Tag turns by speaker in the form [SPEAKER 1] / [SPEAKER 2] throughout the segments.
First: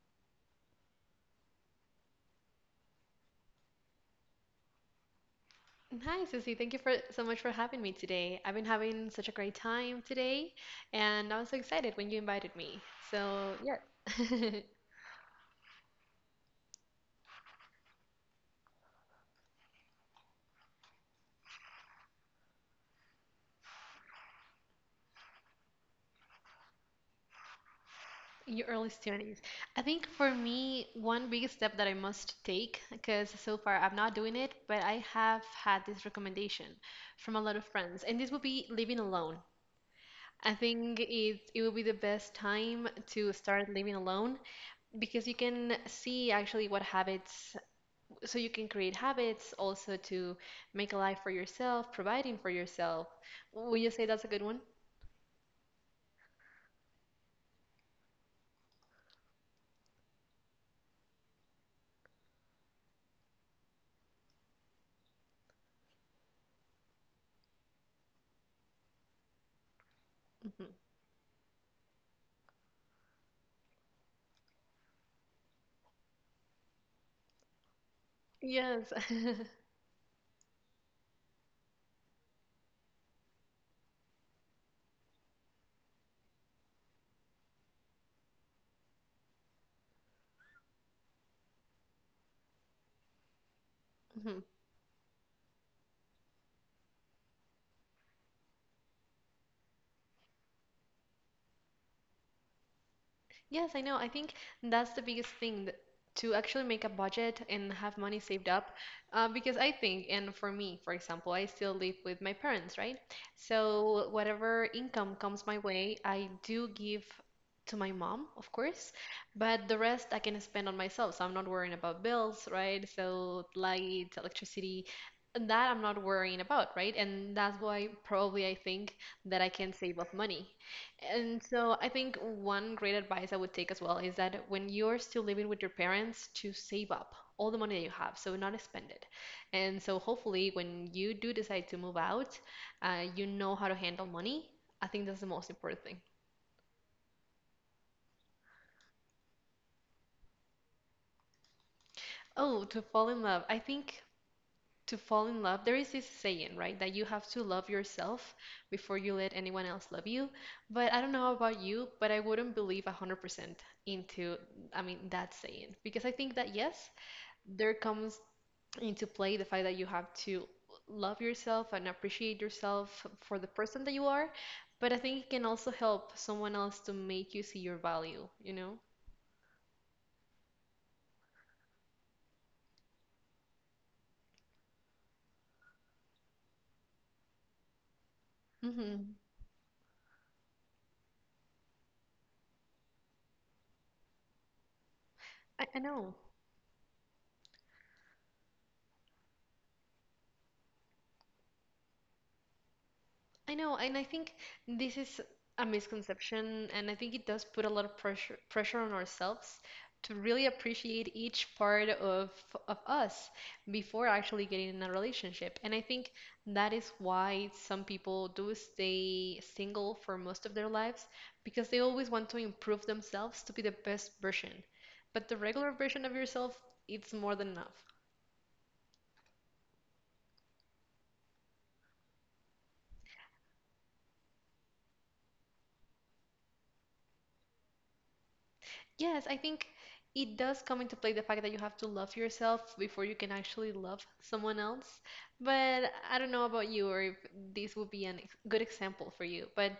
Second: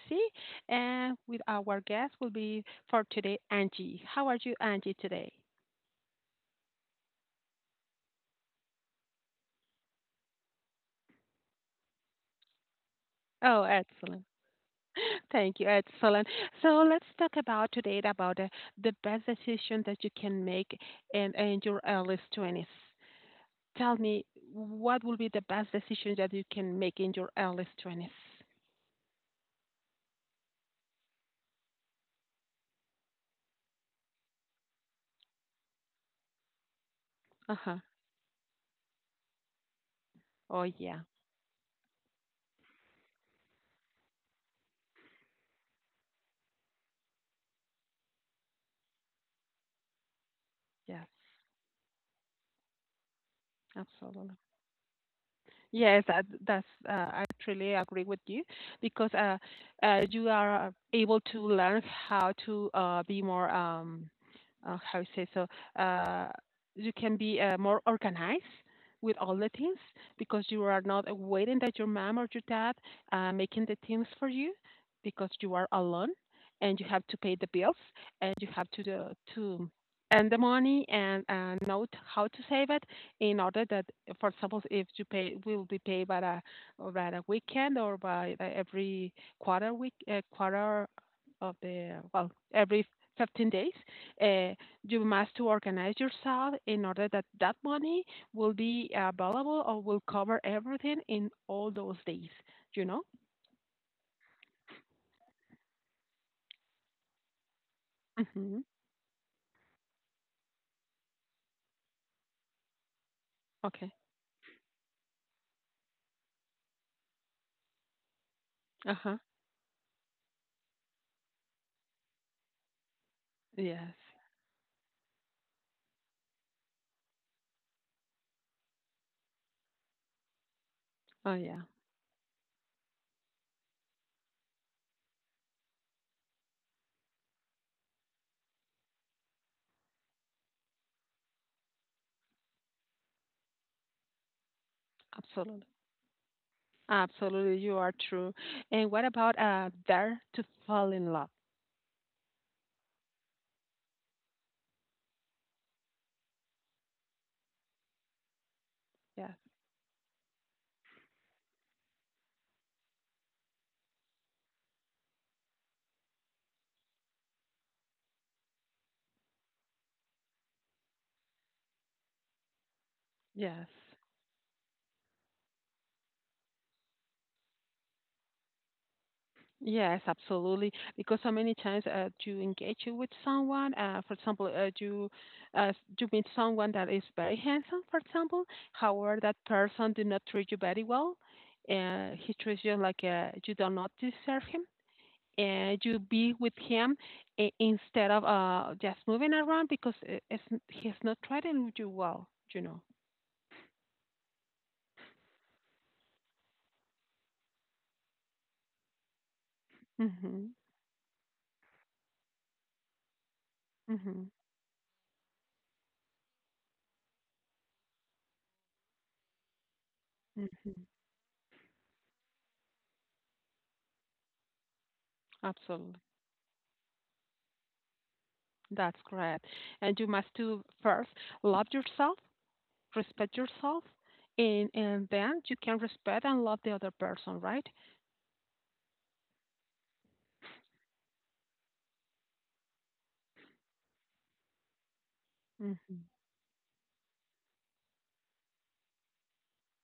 [SPEAKER 1] Susie, and with our guest will be for today, Angie. How are you, Angie, today?
[SPEAKER 2] Hi, Susie. Thank you for so much for having me today. I've been having such a great time today, and I was so excited when you invited me. So,
[SPEAKER 1] Oh, excellent.
[SPEAKER 2] yeah,
[SPEAKER 1] Thank you. Excellent. So let's talk about today about the best decision that you can make in your early 20s. Tell me, what will be the best decision that you can make in your early 20s?
[SPEAKER 2] your early 20s. I think for me, one big step that I must take, because so far I'm not doing it, but I have had this recommendation from a lot of
[SPEAKER 1] Uh-huh.
[SPEAKER 2] friends, and this would be living alone. I
[SPEAKER 1] Oh, yeah.
[SPEAKER 2] think it will be the best time to start living alone because you can see actually what habits so you can create habits also to make a
[SPEAKER 1] Yes,
[SPEAKER 2] life for yourself, providing for yourself. Would you say that's
[SPEAKER 1] absolutely.
[SPEAKER 2] a good one?
[SPEAKER 1] Yes, that's I truly agree with you because you are able to learn how to be more how you say so, uh, you can be more organized with all the things because you
[SPEAKER 2] Hmm.
[SPEAKER 1] are not waiting that your mom or your dad making the things for you because you are alone and you have to pay the bills and you have to
[SPEAKER 2] Yes.
[SPEAKER 1] do, to earn the money and know how to save it in order that, for example, if you pay will be paid by a weekend or by the every quarter week, quarter of the, well, every 15 days, uh, you must to organize yourself in order that that money will be available or will cover everything in all those days. You know?
[SPEAKER 2] Yes, I know. I think that's the biggest thing to actually make a budget and have money saved
[SPEAKER 1] Hmm
[SPEAKER 2] up. Because I think, and for me, for example, I still live with my parents, right?
[SPEAKER 1] Okay.
[SPEAKER 2] So whatever income comes my way, I do give to my mom, of
[SPEAKER 1] Uh
[SPEAKER 2] course,
[SPEAKER 1] huh.
[SPEAKER 2] but the rest I can spend on myself. So I'm not worrying about bills, right? So
[SPEAKER 1] Yes.
[SPEAKER 2] light, electricity, that I'm not worrying about, right? And that's why probably I think that I can save up money.
[SPEAKER 1] Oh
[SPEAKER 2] And
[SPEAKER 1] yeah.
[SPEAKER 2] so I think one great advice I would take as well is that when you're still living with your parents, to save up all the money that you have, so not spend it. And so hopefully, when you do decide to move out, you know how to handle money. I think that's the most
[SPEAKER 1] Absolutely.
[SPEAKER 2] important thing.
[SPEAKER 1] Absolutely. You are true. And what about dare to fall in love?
[SPEAKER 2] Oh, to fall in love. I think to fall in love, there is this saying, right, that you have to love yourself before you
[SPEAKER 1] Yeah.
[SPEAKER 2] let anyone else love you. But I don't know about you, but I wouldn't believe 100% into, I mean, that saying, because I think that, yes, there comes into play the fact that you have to love yourself and appreciate yourself for the
[SPEAKER 1] Yes.
[SPEAKER 2] person that you are, but I think it can also help someone else to make you see your value, you know?
[SPEAKER 1] Yes, absolutely. Because so many times you engage you with someone, uh, for example, uh, you meet someone that is very handsome, for example. However,
[SPEAKER 2] Hmm.
[SPEAKER 1] that person did not treat you very well. He treats you like you do not deserve him,
[SPEAKER 2] I
[SPEAKER 1] and you
[SPEAKER 2] know.
[SPEAKER 1] be with him instead of just moving around because it's, he's not treating you well, you know.
[SPEAKER 2] I know, and I think this is a misconception, and I think it does put a lot of pressure on ourselves to really
[SPEAKER 1] Mhm.
[SPEAKER 2] appreciate each part of us before
[SPEAKER 1] Mhm.
[SPEAKER 2] actually getting in a relationship. And I think that is why some people do stay single for most of their
[SPEAKER 1] Mhm.
[SPEAKER 2] lives, because they always want to improve themselves to be the best version. But the regular
[SPEAKER 1] Absolutely.
[SPEAKER 2] version of yourself, it's more than enough.
[SPEAKER 1] That's great. And you must do first love yourself, respect yourself, and then you can respect and love the other person, right?
[SPEAKER 2] Yes, I think it does come into play the fact that you have to love yourself before you can actually love someone else. But
[SPEAKER 1] hmm
[SPEAKER 2] I don't know about you, or if this would be an ex good example for you, but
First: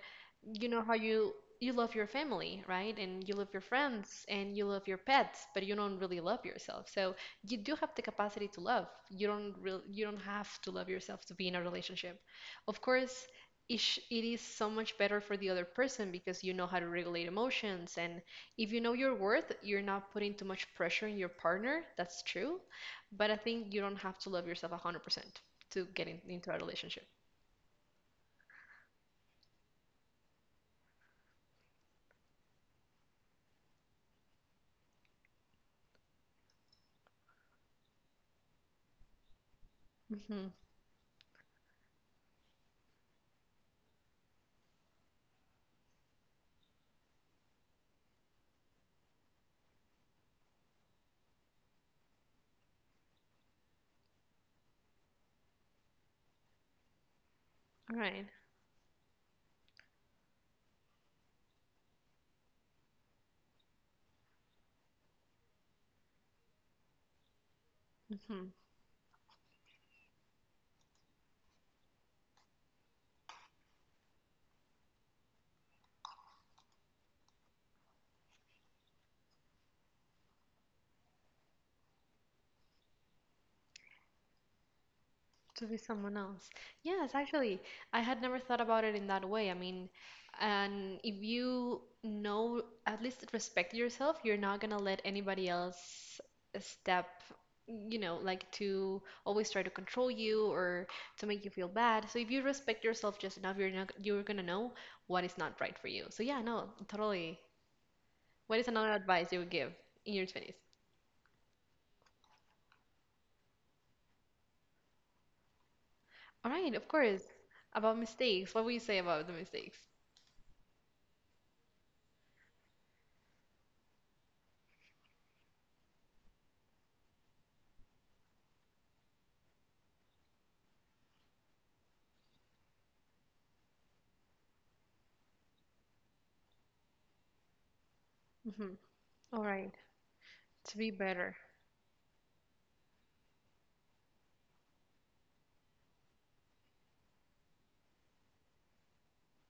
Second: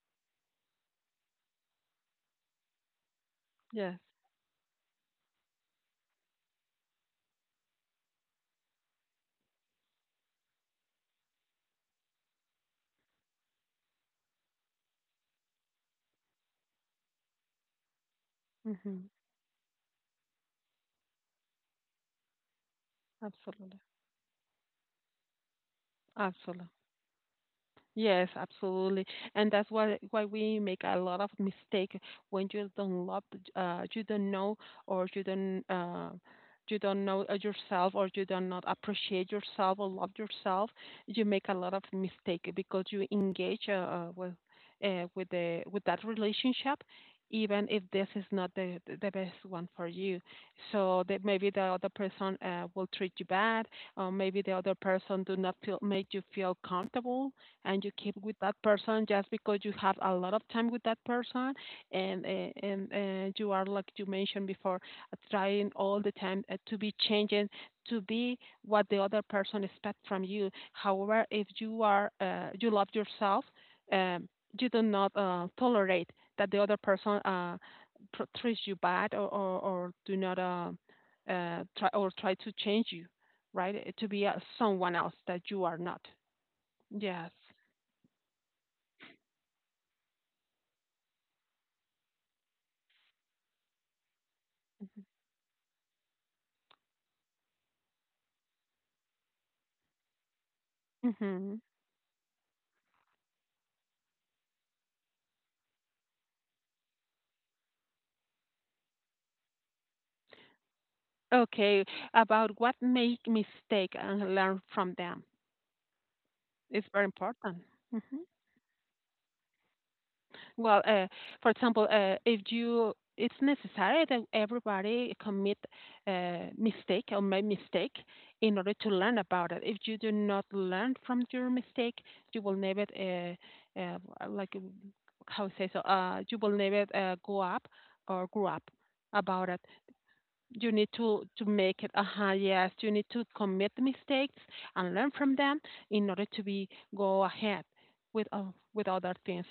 [SPEAKER 2] you know how you love your family, right? And you love your
[SPEAKER 1] Yes.
[SPEAKER 2] friends and you love your pets, but you don't really love yourself. So you do have the capacity to love. You don't have to love yourself to be in a relationship. Of course, it is so much better for the other person, because you know how to regulate emotions, and if you know
[SPEAKER 1] hmm
[SPEAKER 2] your worth, you're not putting too much pressure on your partner. That's true. But I think
[SPEAKER 1] Absolutely.
[SPEAKER 2] you don't have to love yourself 100% to get into a
[SPEAKER 1] Absolutely.
[SPEAKER 2] relationship.
[SPEAKER 1] Yes, absolutely. And that's why we make a lot of mistake when you don't love the you don't know, or you don't know yourself, or you don't not appreciate yourself or love
[SPEAKER 2] Hmm.
[SPEAKER 1] yourself, you make a lot of mistake because you engage with that relationship even if this is not the best one for you. So that maybe the other person will treat you bad, or maybe the other person do not feel make you feel comfortable, and you
[SPEAKER 2] All
[SPEAKER 1] keep
[SPEAKER 2] right.
[SPEAKER 1] with that person just because you have a lot of time with that person and you are, like you mentioned before, trying all the time to be changing, to be
[SPEAKER 2] Mm-hmm.
[SPEAKER 1] what the other person expects from you. However, if you are you love yourself, um, you do not tolerate that the other person treats you bad, or do not try or try to change you, right, to be someone else that you
[SPEAKER 2] To
[SPEAKER 1] are
[SPEAKER 2] be
[SPEAKER 1] not.
[SPEAKER 2] someone else. Yes,
[SPEAKER 1] Yes.
[SPEAKER 2] actually, I had never thought about it in that way. I mean, and if you know, at least respect yourself, you're not gonna let anybody else step, like, to always try to control you or to make you
[SPEAKER 1] Mhm.
[SPEAKER 2] feel bad. So if you respect yourself just enough, you're not, you're gonna know what is not right for you. So yeah, no, totally. What is another advice you would give in your 20s?
[SPEAKER 1] Okay. About what make mistake and learn from them
[SPEAKER 2] All right,
[SPEAKER 1] is
[SPEAKER 2] of
[SPEAKER 1] very
[SPEAKER 2] course.
[SPEAKER 1] important.
[SPEAKER 2] About
[SPEAKER 1] Mhm.
[SPEAKER 2] mistakes, what would you say about the mistakes?
[SPEAKER 1] Well, for example, if you, it's necessary that everybody commit mistake or make mistake in order to learn about it. If you do not learn from your mistake, you will never, uh, like, uh, how to say so, you will never go up or grow up
[SPEAKER 2] Mm-hmm. All
[SPEAKER 1] about it.
[SPEAKER 2] right.
[SPEAKER 1] You
[SPEAKER 2] To
[SPEAKER 1] need
[SPEAKER 2] be better.
[SPEAKER 1] to make it, uh-huh, yes, you need to commit the mistakes and learn from them in order to be go ahead with uh, with other things,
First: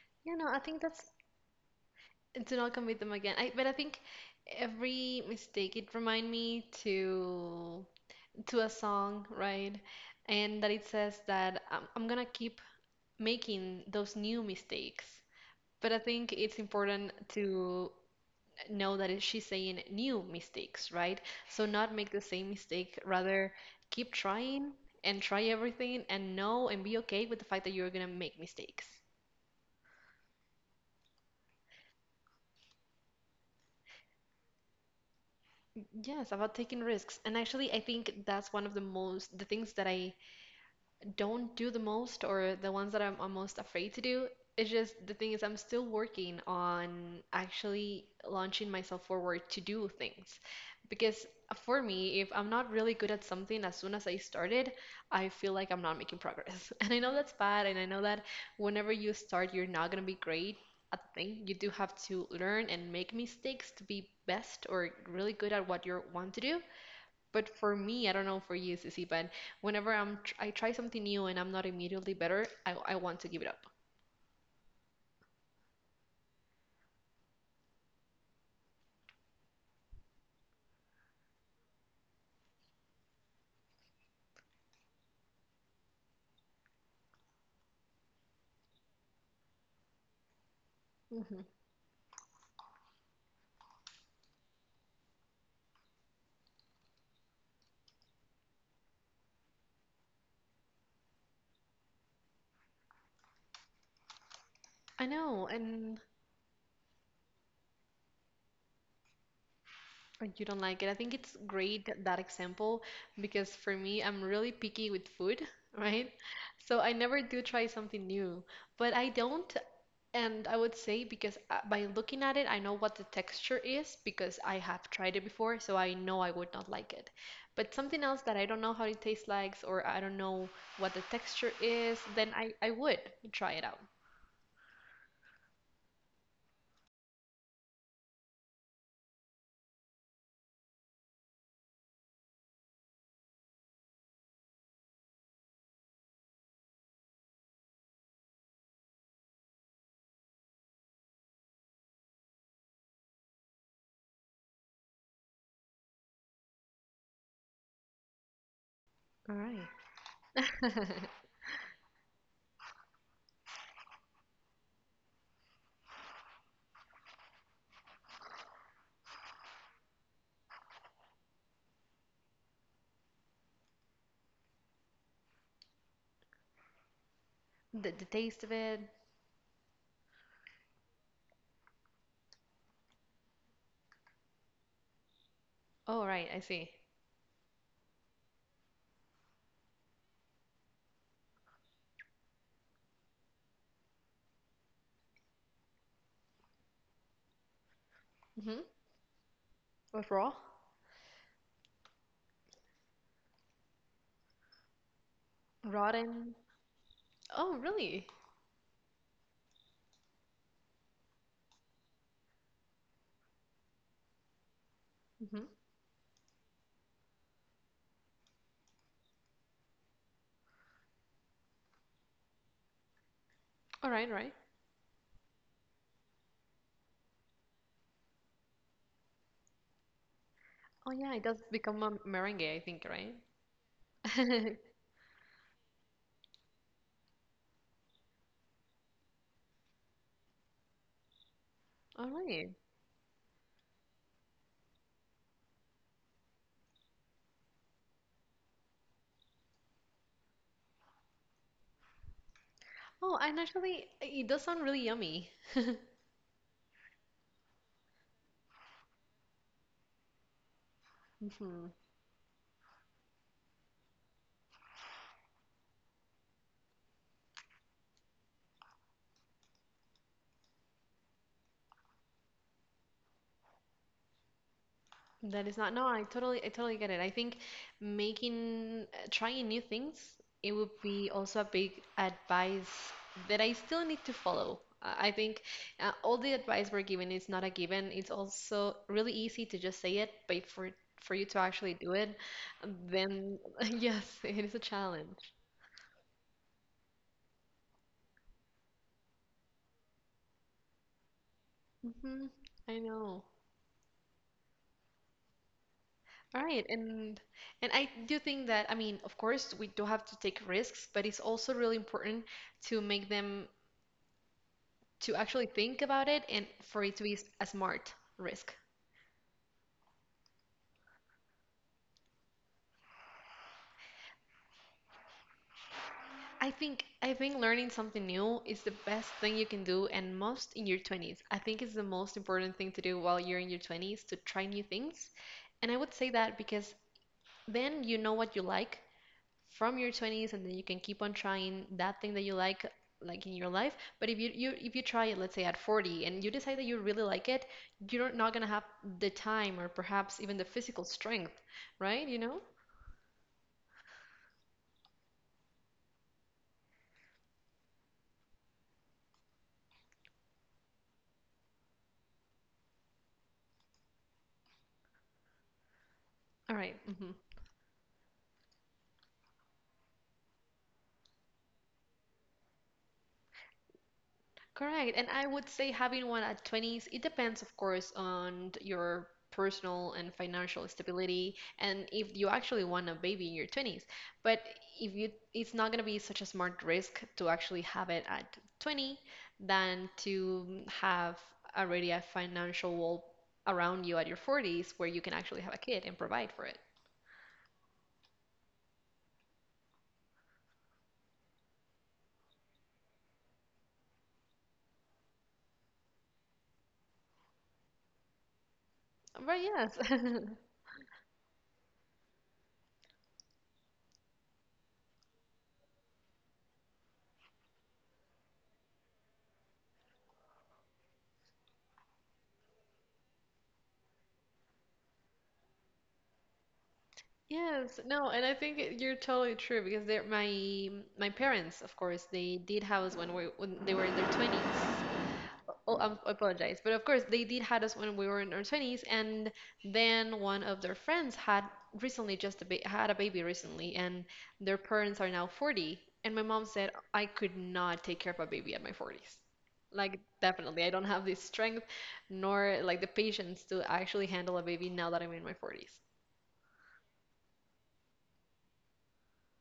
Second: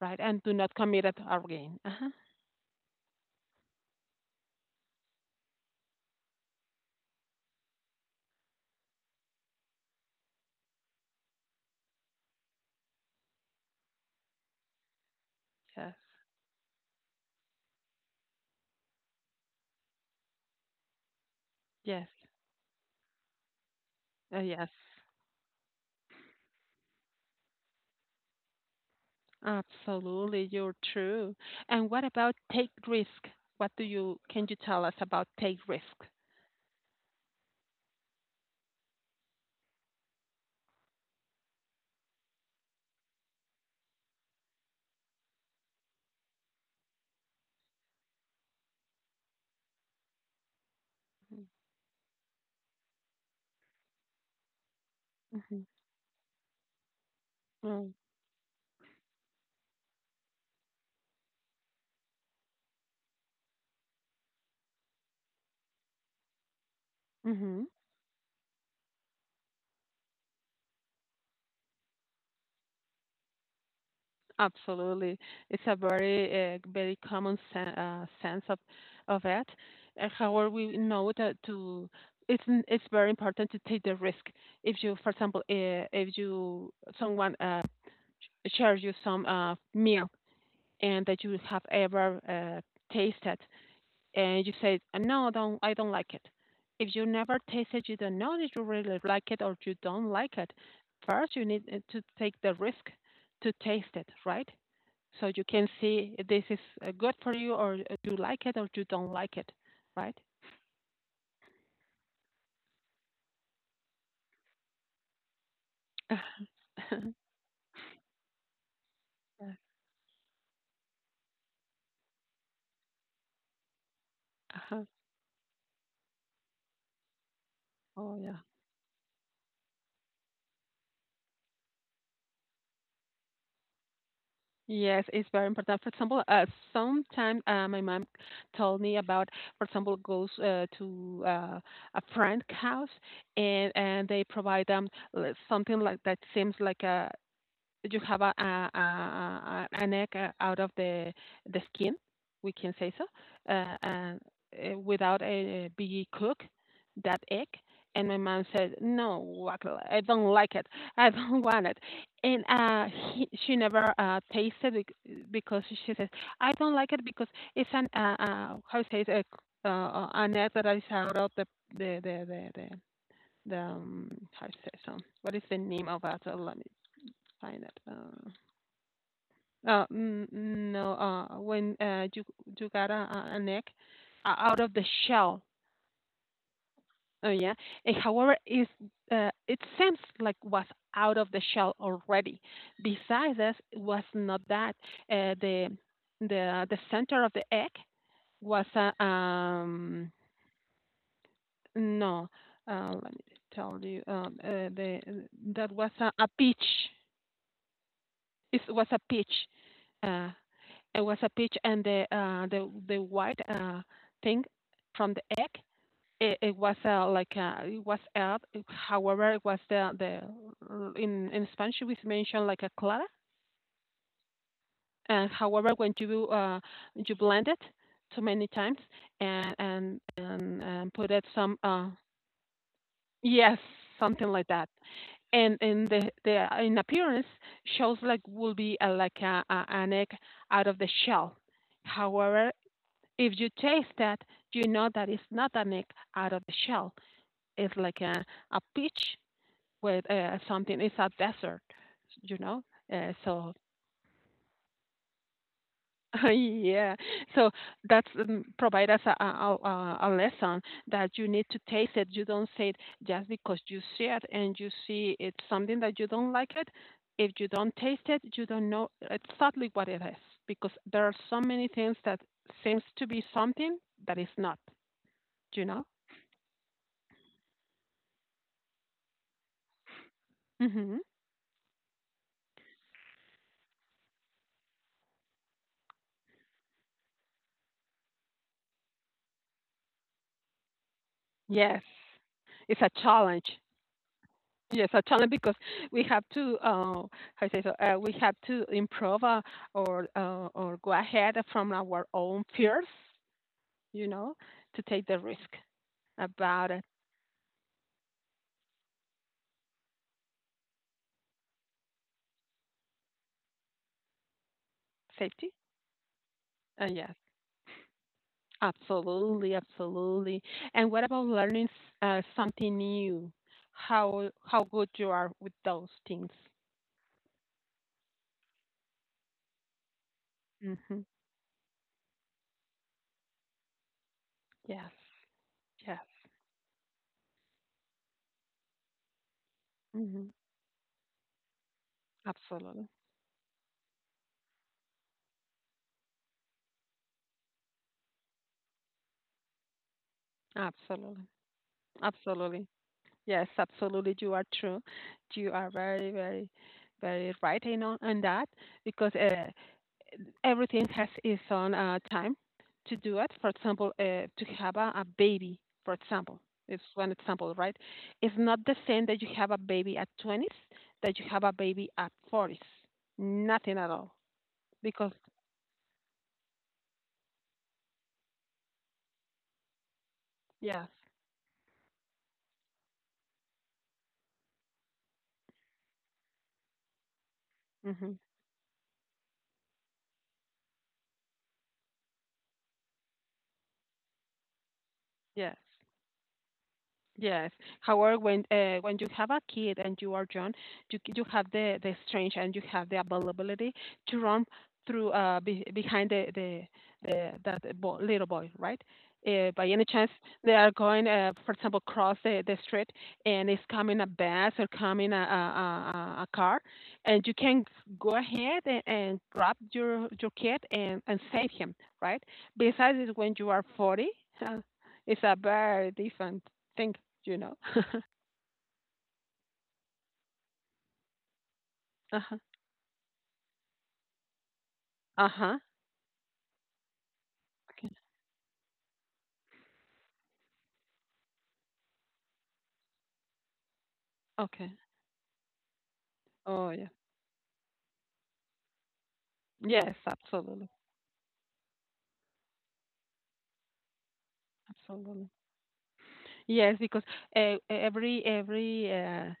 [SPEAKER 1] right, and do
[SPEAKER 2] I
[SPEAKER 1] not
[SPEAKER 2] think
[SPEAKER 1] commit
[SPEAKER 2] that's
[SPEAKER 1] it again, uh-huh.
[SPEAKER 2] to not commit them again. But I think every mistake, it remind me to a song, right? And that it says that I'm gonna keep making those new mistakes. But
[SPEAKER 1] Yes.
[SPEAKER 2] I think it's important to know that she's saying new mistakes, right? So not
[SPEAKER 1] Yes.
[SPEAKER 2] make the same mistake, rather keep
[SPEAKER 1] Yes,
[SPEAKER 2] trying and try everything and know and be okay with the fact that you're gonna make mistakes.
[SPEAKER 1] absolutely, you're true. And what about take risk? What do you, can you tell us about take risk?
[SPEAKER 2] Yes, about taking risks. And actually, I think that's one of the things that I don't do the most, or the ones that I'm most afraid to do. It's just, the thing is, I'm still working on actually launching myself forward to do things. Because for me, if I'm not really good at something as soon as I started, I feel
[SPEAKER 1] Mm-hmm.
[SPEAKER 2] like I'm not making progress. And I know that's bad. And I know that whenever you start, you're not going to be great at the thing. You do have to learn and make mistakes to be best or really good at what you want to do. But
[SPEAKER 1] Mm-hmm.
[SPEAKER 2] for me, I don't know for you, Sissy, but whenever I try something new and I'm not immediately better, I want to give it up.
[SPEAKER 1] Absolutely. It's a very, very common sense of it. However, we know that to it's it's very important to take the risk. If you, for example, if you someone shares you some meal and that you
[SPEAKER 2] Hmm.
[SPEAKER 1] have ever tasted, and you say, "No, I don't like it." If you never taste it, you don't know that you really like it or you don't like it. First, you need to take the risk to taste it, right?
[SPEAKER 2] I
[SPEAKER 1] So you
[SPEAKER 2] know,
[SPEAKER 1] can
[SPEAKER 2] and
[SPEAKER 1] see if this is good for you, or you like it or you don't like it, right?
[SPEAKER 2] you don't like it. I think it's great, that that example, because for me, I'm really picky with food, right? So I never do try something new, but I don't. And I would say because by looking at it, I know what the texture is, because I
[SPEAKER 1] Uh-huh.
[SPEAKER 2] have tried it before, so I know I would not like it. But something
[SPEAKER 1] Oh
[SPEAKER 2] else that
[SPEAKER 1] yeah.
[SPEAKER 2] I don't know how it tastes like, or I don't know what the texture is, then I would try it out.
[SPEAKER 1] Yes, it's very important. For example, sometime my mom told me about, for example, goes to a friend house, and they provide them something like that, seems like a, you have an egg out of the skin, we can say so, and without a be cook that egg. And my mom said,
[SPEAKER 2] All
[SPEAKER 1] "No,
[SPEAKER 2] right.
[SPEAKER 1] I don't like it. I don't want it." And she never tasted it because she says, "I don't like it because it's an how say it, an egg that is out of the the the, the the, how to say so. What is the name of that? Let me find it.
[SPEAKER 2] The taste of it.
[SPEAKER 1] No, when you got a an egg out of the shell,
[SPEAKER 2] Oh, right, I see.
[SPEAKER 1] oh yeah. And however, is it seems like was out of the shell already. Besides this, it was not that uh, the the center of the egg
[SPEAKER 2] Mm-hmm.
[SPEAKER 1] was a,
[SPEAKER 2] With
[SPEAKER 1] um,
[SPEAKER 2] raw?
[SPEAKER 1] no. Let me tell you, the that was a
[SPEAKER 2] Rotten.
[SPEAKER 1] peach.
[SPEAKER 2] Oh, really?
[SPEAKER 1] It was a peach. Uh, It was a peach and the white thing from the
[SPEAKER 2] Mm-hmm.
[SPEAKER 1] egg. It was it was out. However, it was the, in Spanish we mentioned like a clara.
[SPEAKER 2] All right, right.
[SPEAKER 1] And however, when you you blend it too many times and
[SPEAKER 2] Oh,
[SPEAKER 1] put
[SPEAKER 2] yeah, it
[SPEAKER 1] it
[SPEAKER 2] does
[SPEAKER 1] some
[SPEAKER 2] become a meringue, I think, right?
[SPEAKER 1] yes, something like that, and in the in appearance shows like will be like an egg out of the shell.
[SPEAKER 2] All
[SPEAKER 1] However,
[SPEAKER 2] right.
[SPEAKER 1] if you taste that, you know that it's not an egg out of the shell. It's like a peach with something. It's a dessert, you know.
[SPEAKER 2] Oh, and
[SPEAKER 1] So
[SPEAKER 2] actually, it does sound really yummy.
[SPEAKER 1] yeah, so that's provide us a lesson, that you need to
[SPEAKER 2] Mhm.
[SPEAKER 1] taste it. You don't say it just because you see it and you see it's something that you don't like it. If you don't taste it, you don't know exactly what it is, because there are so many things that seems to be something that is not.
[SPEAKER 2] That is
[SPEAKER 1] You
[SPEAKER 2] not,
[SPEAKER 1] know.
[SPEAKER 2] no, I totally get it. I think making, trying new things, it would
[SPEAKER 1] Mhm.
[SPEAKER 2] be also a big advice that I still need to follow. I think all the advice we're given is not a given. It's also really easy to just say it, but for you to actually
[SPEAKER 1] Yes.
[SPEAKER 2] do it,
[SPEAKER 1] It's a
[SPEAKER 2] then
[SPEAKER 1] challenge.
[SPEAKER 2] yes, it is a
[SPEAKER 1] Yes, a
[SPEAKER 2] challenge.
[SPEAKER 1] challenge, because we have to, how say so, we have to improve or go ahead from our
[SPEAKER 2] Hmm.
[SPEAKER 1] own
[SPEAKER 2] I
[SPEAKER 1] fears,
[SPEAKER 2] know.
[SPEAKER 1] you know, to take the risk
[SPEAKER 2] All right,
[SPEAKER 1] about
[SPEAKER 2] and I do think that, I mean, of course, we do have to take risks, but it's also really important to make them, to actually
[SPEAKER 1] safety.
[SPEAKER 2] think about it and for it to
[SPEAKER 1] Yes,
[SPEAKER 2] be a smart risk.
[SPEAKER 1] absolutely, absolutely. And what about learning something new? How good you are with those things?
[SPEAKER 2] I think learning something new is the best thing you can do, and most in your
[SPEAKER 1] Hmm
[SPEAKER 2] 20s. I think it's the most important thing to do while you're in your 20s, to try new
[SPEAKER 1] Yes,
[SPEAKER 2] things. And I would
[SPEAKER 1] yes.
[SPEAKER 2] say that because then you know what you like from your
[SPEAKER 1] hmm
[SPEAKER 2] 20s, and then you can keep on trying that thing that you like
[SPEAKER 1] Absolutely,
[SPEAKER 2] like in your life. But if you try it, let's say, at 40, and you decide that you really like it, you're not gonna have the time or perhaps even the physical
[SPEAKER 1] absolutely,
[SPEAKER 2] strength, right,
[SPEAKER 1] absolutely. Yes, absolutely. You are true. You are very, very, very right in on that, because everything has its own time to do it. For example, to have a baby, for example,
[SPEAKER 2] All right.
[SPEAKER 1] it's
[SPEAKER 2] Mm-hmm.
[SPEAKER 1] one example, right? It's not the same that you have a baby at 20s that you have a baby at 40s. Nothing at all.
[SPEAKER 2] Correct. And
[SPEAKER 1] Because,
[SPEAKER 2] I would say having one at 20s, it depends, of course, on your personal and financial
[SPEAKER 1] yes,
[SPEAKER 2] stability, and if you actually want a baby in your 20s. But if you, it's not going to be such a smart risk to actually have it
[SPEAKER 1] hmm
[SPEAKER 2] at 20, than to have already a financial wall around you at your 40s, where you can actually have a
[SPEAKER 1] yes.
[SPEAKER 2] kid and provide for it.
[SPEAKER 1] Yes. However, when you have a kid and you are young, you you have the strength and you have the availability to run through be, behind the that little boy, right?
[SPEAKER 2] But
[SPEAKER 1] By
[SPEAKER 2] yes.
[SPEAKER 1] any chance they are going, for example, cross the street, and it's coming a bus or coming a car, and you can go ahead and grab your kid and save him, right? Besides, when you are 40, uh, it's a very different thing, do you know?
[SPEAKER 2] Yes, no, and I think you're totally true, because they're my parents. Of course, they
[SPEAKER 1] Uh-huh.
[SPEAKER 2] did have us when we when they were in their 20s.
[SPEAKER 1] Uh-huh.
[SPEAKER 2] Oh, I apologize. But of course, they did had us
[SPEAKER 1] Okay.
[SPEAKER 2] when we were in our 20s, and then one of their friends had recently, just a ba had a baby recently, and their
[SPEAKER 1] Okay.
[SPEAKER 2] parents are now 40. And my mom said
[SPEAKER 1] Oh, yeah.
[SPEAKER 2] I could not take care of a baby at my 40s.
[SPEAKER 1] Yes,
[SPEAKER 2] Like, definitely,
[SPEAKER 1] absolutely.
[SPEAKER 2] I don't have the strength nor like the patience to actually handle a baby now that I'm in
[SPEAKER 1] Absolutely.
[SPEAKER 2] my 40s.
[SPEAKER 1] Yes, because uh, every every uh,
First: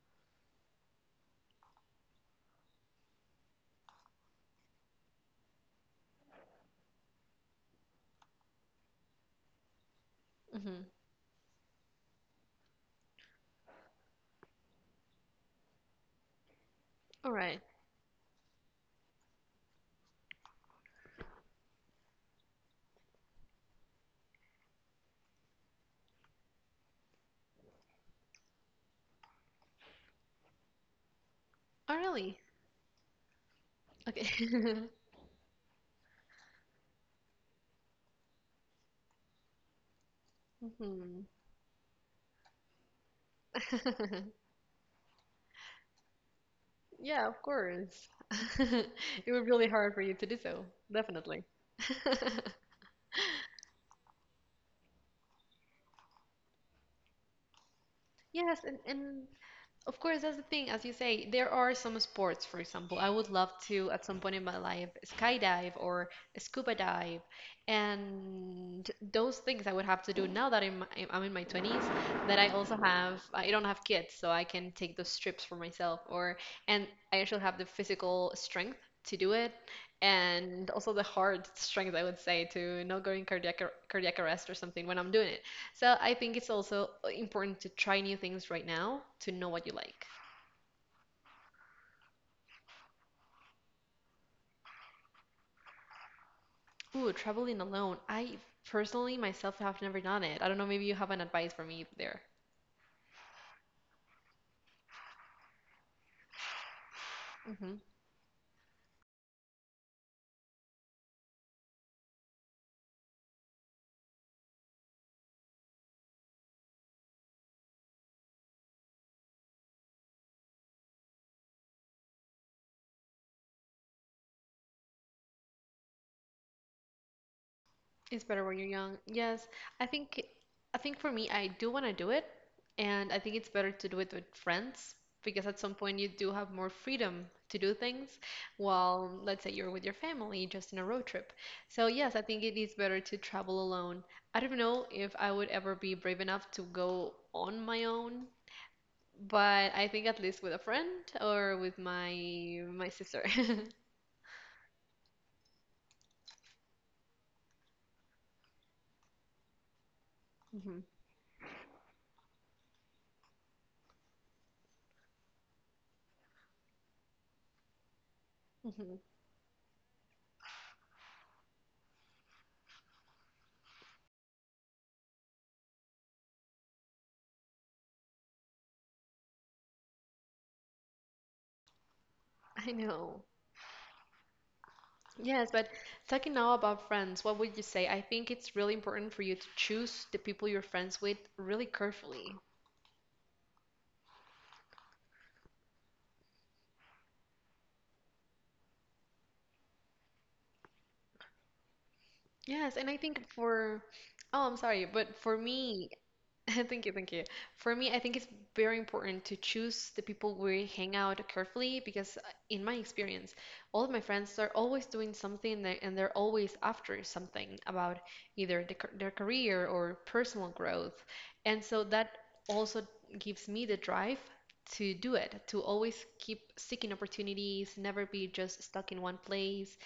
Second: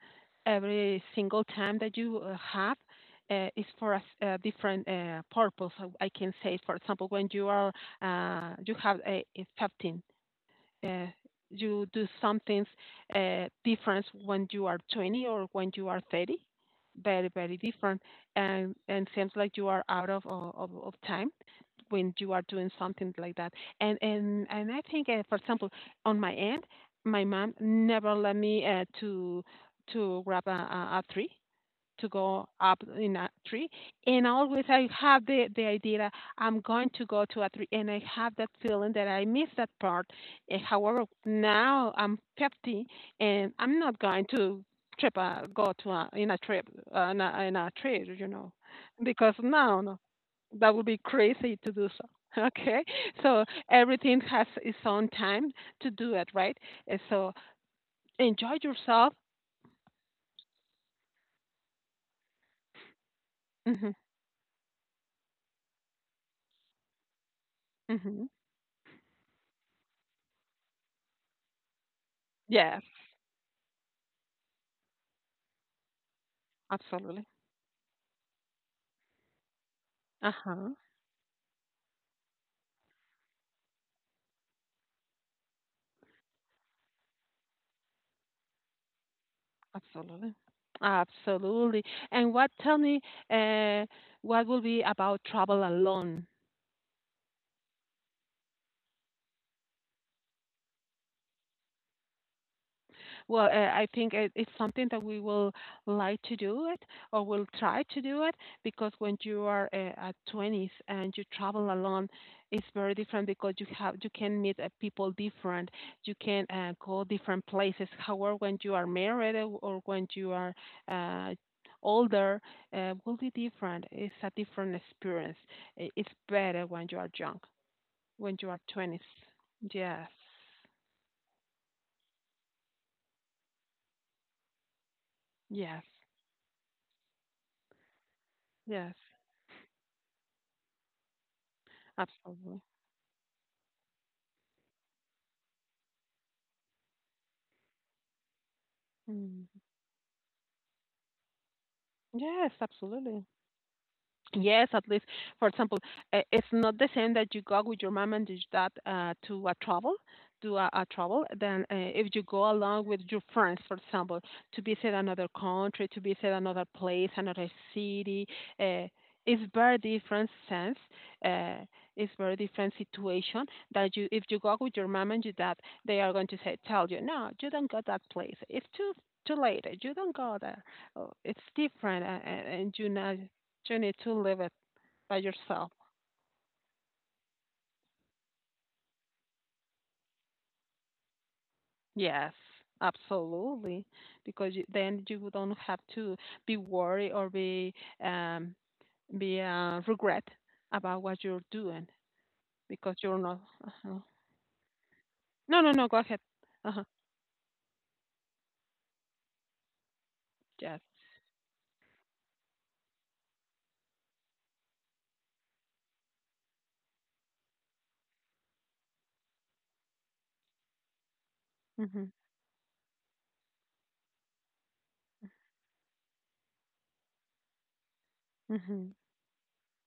[SPEAKER 1] every single time that you have is for a different purpose. I can say, for example, when you are you have a 15,
[SPEAKER 2] Mm-hmm.
[SPEAKER 1] uh, you do some things different when you are 20 or when you are 30. Very
[SPEAKER 2] All
[SPEAKER 1] very
[SPEAKER 2] right.
[SPEAKER 1] different, and seems like you are out of time when you are doing something like that. And I think, for example, on my end, my mom never let me to grab a tree,
[SPEAKER 2] Oh,
[SPEAKER 1] to
[SPEAKER 2] really?
[SPEAKER 1] go up in a tree. And always
[SPEAKER 2] Okay.
[SPEAKER 1] I have the idea that I'm going to go to a tree and I have that feeling that I missed that part. However,
[SPEAKER 2] Mhm.
[SPEAKER 1] now I'm 50 and I'm not going to trip, go to a, in a trip,
[SPEAKER 2] Yeah, of
[SPEAKER 1] in a tree,
[SPEAKER 2] course. It
[SPEAKER 1] because
[SPEAKER 2] would be really
[SPEAKER 1] no,
[SPEAKER 2] hard
[SPEAKER 1] no,
[SPEAKER 2] for you to do so,
[SPEAKER 1] that would be
[SPEAKER 2] definitely.
[SPEAKER 1] crazy to do so. Okay, so everything has its own time to do it, right? So enjoy
[SPEAKER 2] Yes, and,
[SPEAKER 1] yourself.
[SPEAKER 2] and of course, that's the thing. As you say, there are some sports, for example, I would love to
[SPEAKER 1] hmm
[SPEAKER 2] at some point in my life skydive or scuba dive.
[SPEAKER 1] hmm
[SPEAKER 2] And those things I would have to do now that I'm in my 20s, that I also
[SPEAKER 1] Yes,
[SPEAKER 2] have, I don't have kids, so I can take those trips for myself or, and I
[SPEAKER 1] absolutely.
[SPEAKER 2] actually have the physical strength to do it. And
[SPEAKER 1] Uh-huh.
[SPEAKER 2] also the heart strength, I would say, to not go in cardiac arrest or something when I'm doing it. So I think it's also important to try new things right now to know what you like.
[SPEAKER 1] Absolutely. Absolutely. And what, tell me, uh, what will be about travel alone?
[SPEAKER 2] Ooh, traveling alone. I personally myself have never done it. I don't know, maybe you have an advice for me there.
[SPEAKER 1] Well, I think it's something that we will like to do it or will try to do it because when you are at 20s and you travel alone, it's very different because you have you can meet people different, you can go different places. However, when you are married or when you are uh, older, will be different. It's a different experience. I- It's better when you are young,
[SPEAKER 2] It's
[SPEAKER 1] when
[SPEAKER 2] better
[SPEAKER 1] you are
[SPEAKER 2] when you're young.
[SPEAKER 1] 20s.
[SPEAKER 2] Yes, I
[SPEAKER 1] Yes,
[SPEAKER 2] think I think for me, I do want to do it, and I think it's better to do it with friends because at some
[SPEAKER 1] yes,
[SPEAKER 2] point you do have more freedom to do things
[SPEAKER 1] yes,
[SPEAKER 2] while, let's say, you're with your family just in a road trip. So yes, I think it
[SPEAKER 1] absolutely.
[SPEAKER 2] is better to travel alone. I don't know if I would ever be brave enough to go on my own,
[SPEAKER 1] Mm.
[SPEAKER 2] but I think at least with a friend or with my
[SPEAKER 1] Yes,
[SPEAKER 2] my
[SPEAKER 1] absolutely.
[SPEAKER 2] sister.
[SPEAKER 1] Yes, at least, for example, it's not the same that you go with your mom and your dad to a travel, to a
[SPEAKER 2] Mhm,
[SPEAKER 1] travel, than if you go along with your friends, for example, to visit another country, to visit another place, another city. Uh,
[SPEAKER 2] mhm.
[SPEAKER 1] it's very different sense. Uh, it's very different situation that you, if you go with your mom and your dad, they are going to say, tell you, no, you don't go that place. It's too late. You don't go there. Oh, it's different,
[SPEAKER 2] I
[SPEAKER 1] and you know
[SPEAKER 2] know.
[SPEAKER 1] you need to live it by
[SPEAKER 2] Yes, but
[SPEAKER 1] yourself.
[SPEAKER 2] talking now about friends, what would you say? I think it's really important for you to choose the people you're friends with really
[SPEAKER 1] Yes,
[SPEAKER 2] carefully.
[SPEAKER 1] absolutely. Because you, then you don't have to be worried or um be regret about what you're doing
[SPEAKER 2] Yes, and
[SPEAKER 1] because
[SPEAKER 2] I
[SPEAKER 1] you're
[SPEAKER 2] think
[SPEAKER 1] not.
[SPEAKER 2] for,
[SPEAKER 1] uh
[SPEAKER 2] oh, I'm sorry, but for
[SPEAKER 1] No, no, no.
[SPEAKER 2] me,
[SPEAKER 1] Go ahead. Uh huh.
[SPEAKER 2] Thank you. For me, I think it's very important to choose the people we
[SPEAKER 1] Yes.
[SPEAKER 2] hang out carefully because, in my experience, all of my friends are always doing something that, and they're always after something about either their career or personal growth. And so
[SPEAKER 1] Mhm.
[SPEAKER 2] that also gives me the drive to do it, to always keep seeking opportunities, never be just stuck
[SPEAKER 1] Mhm.
[SPEAKER 2] in one place,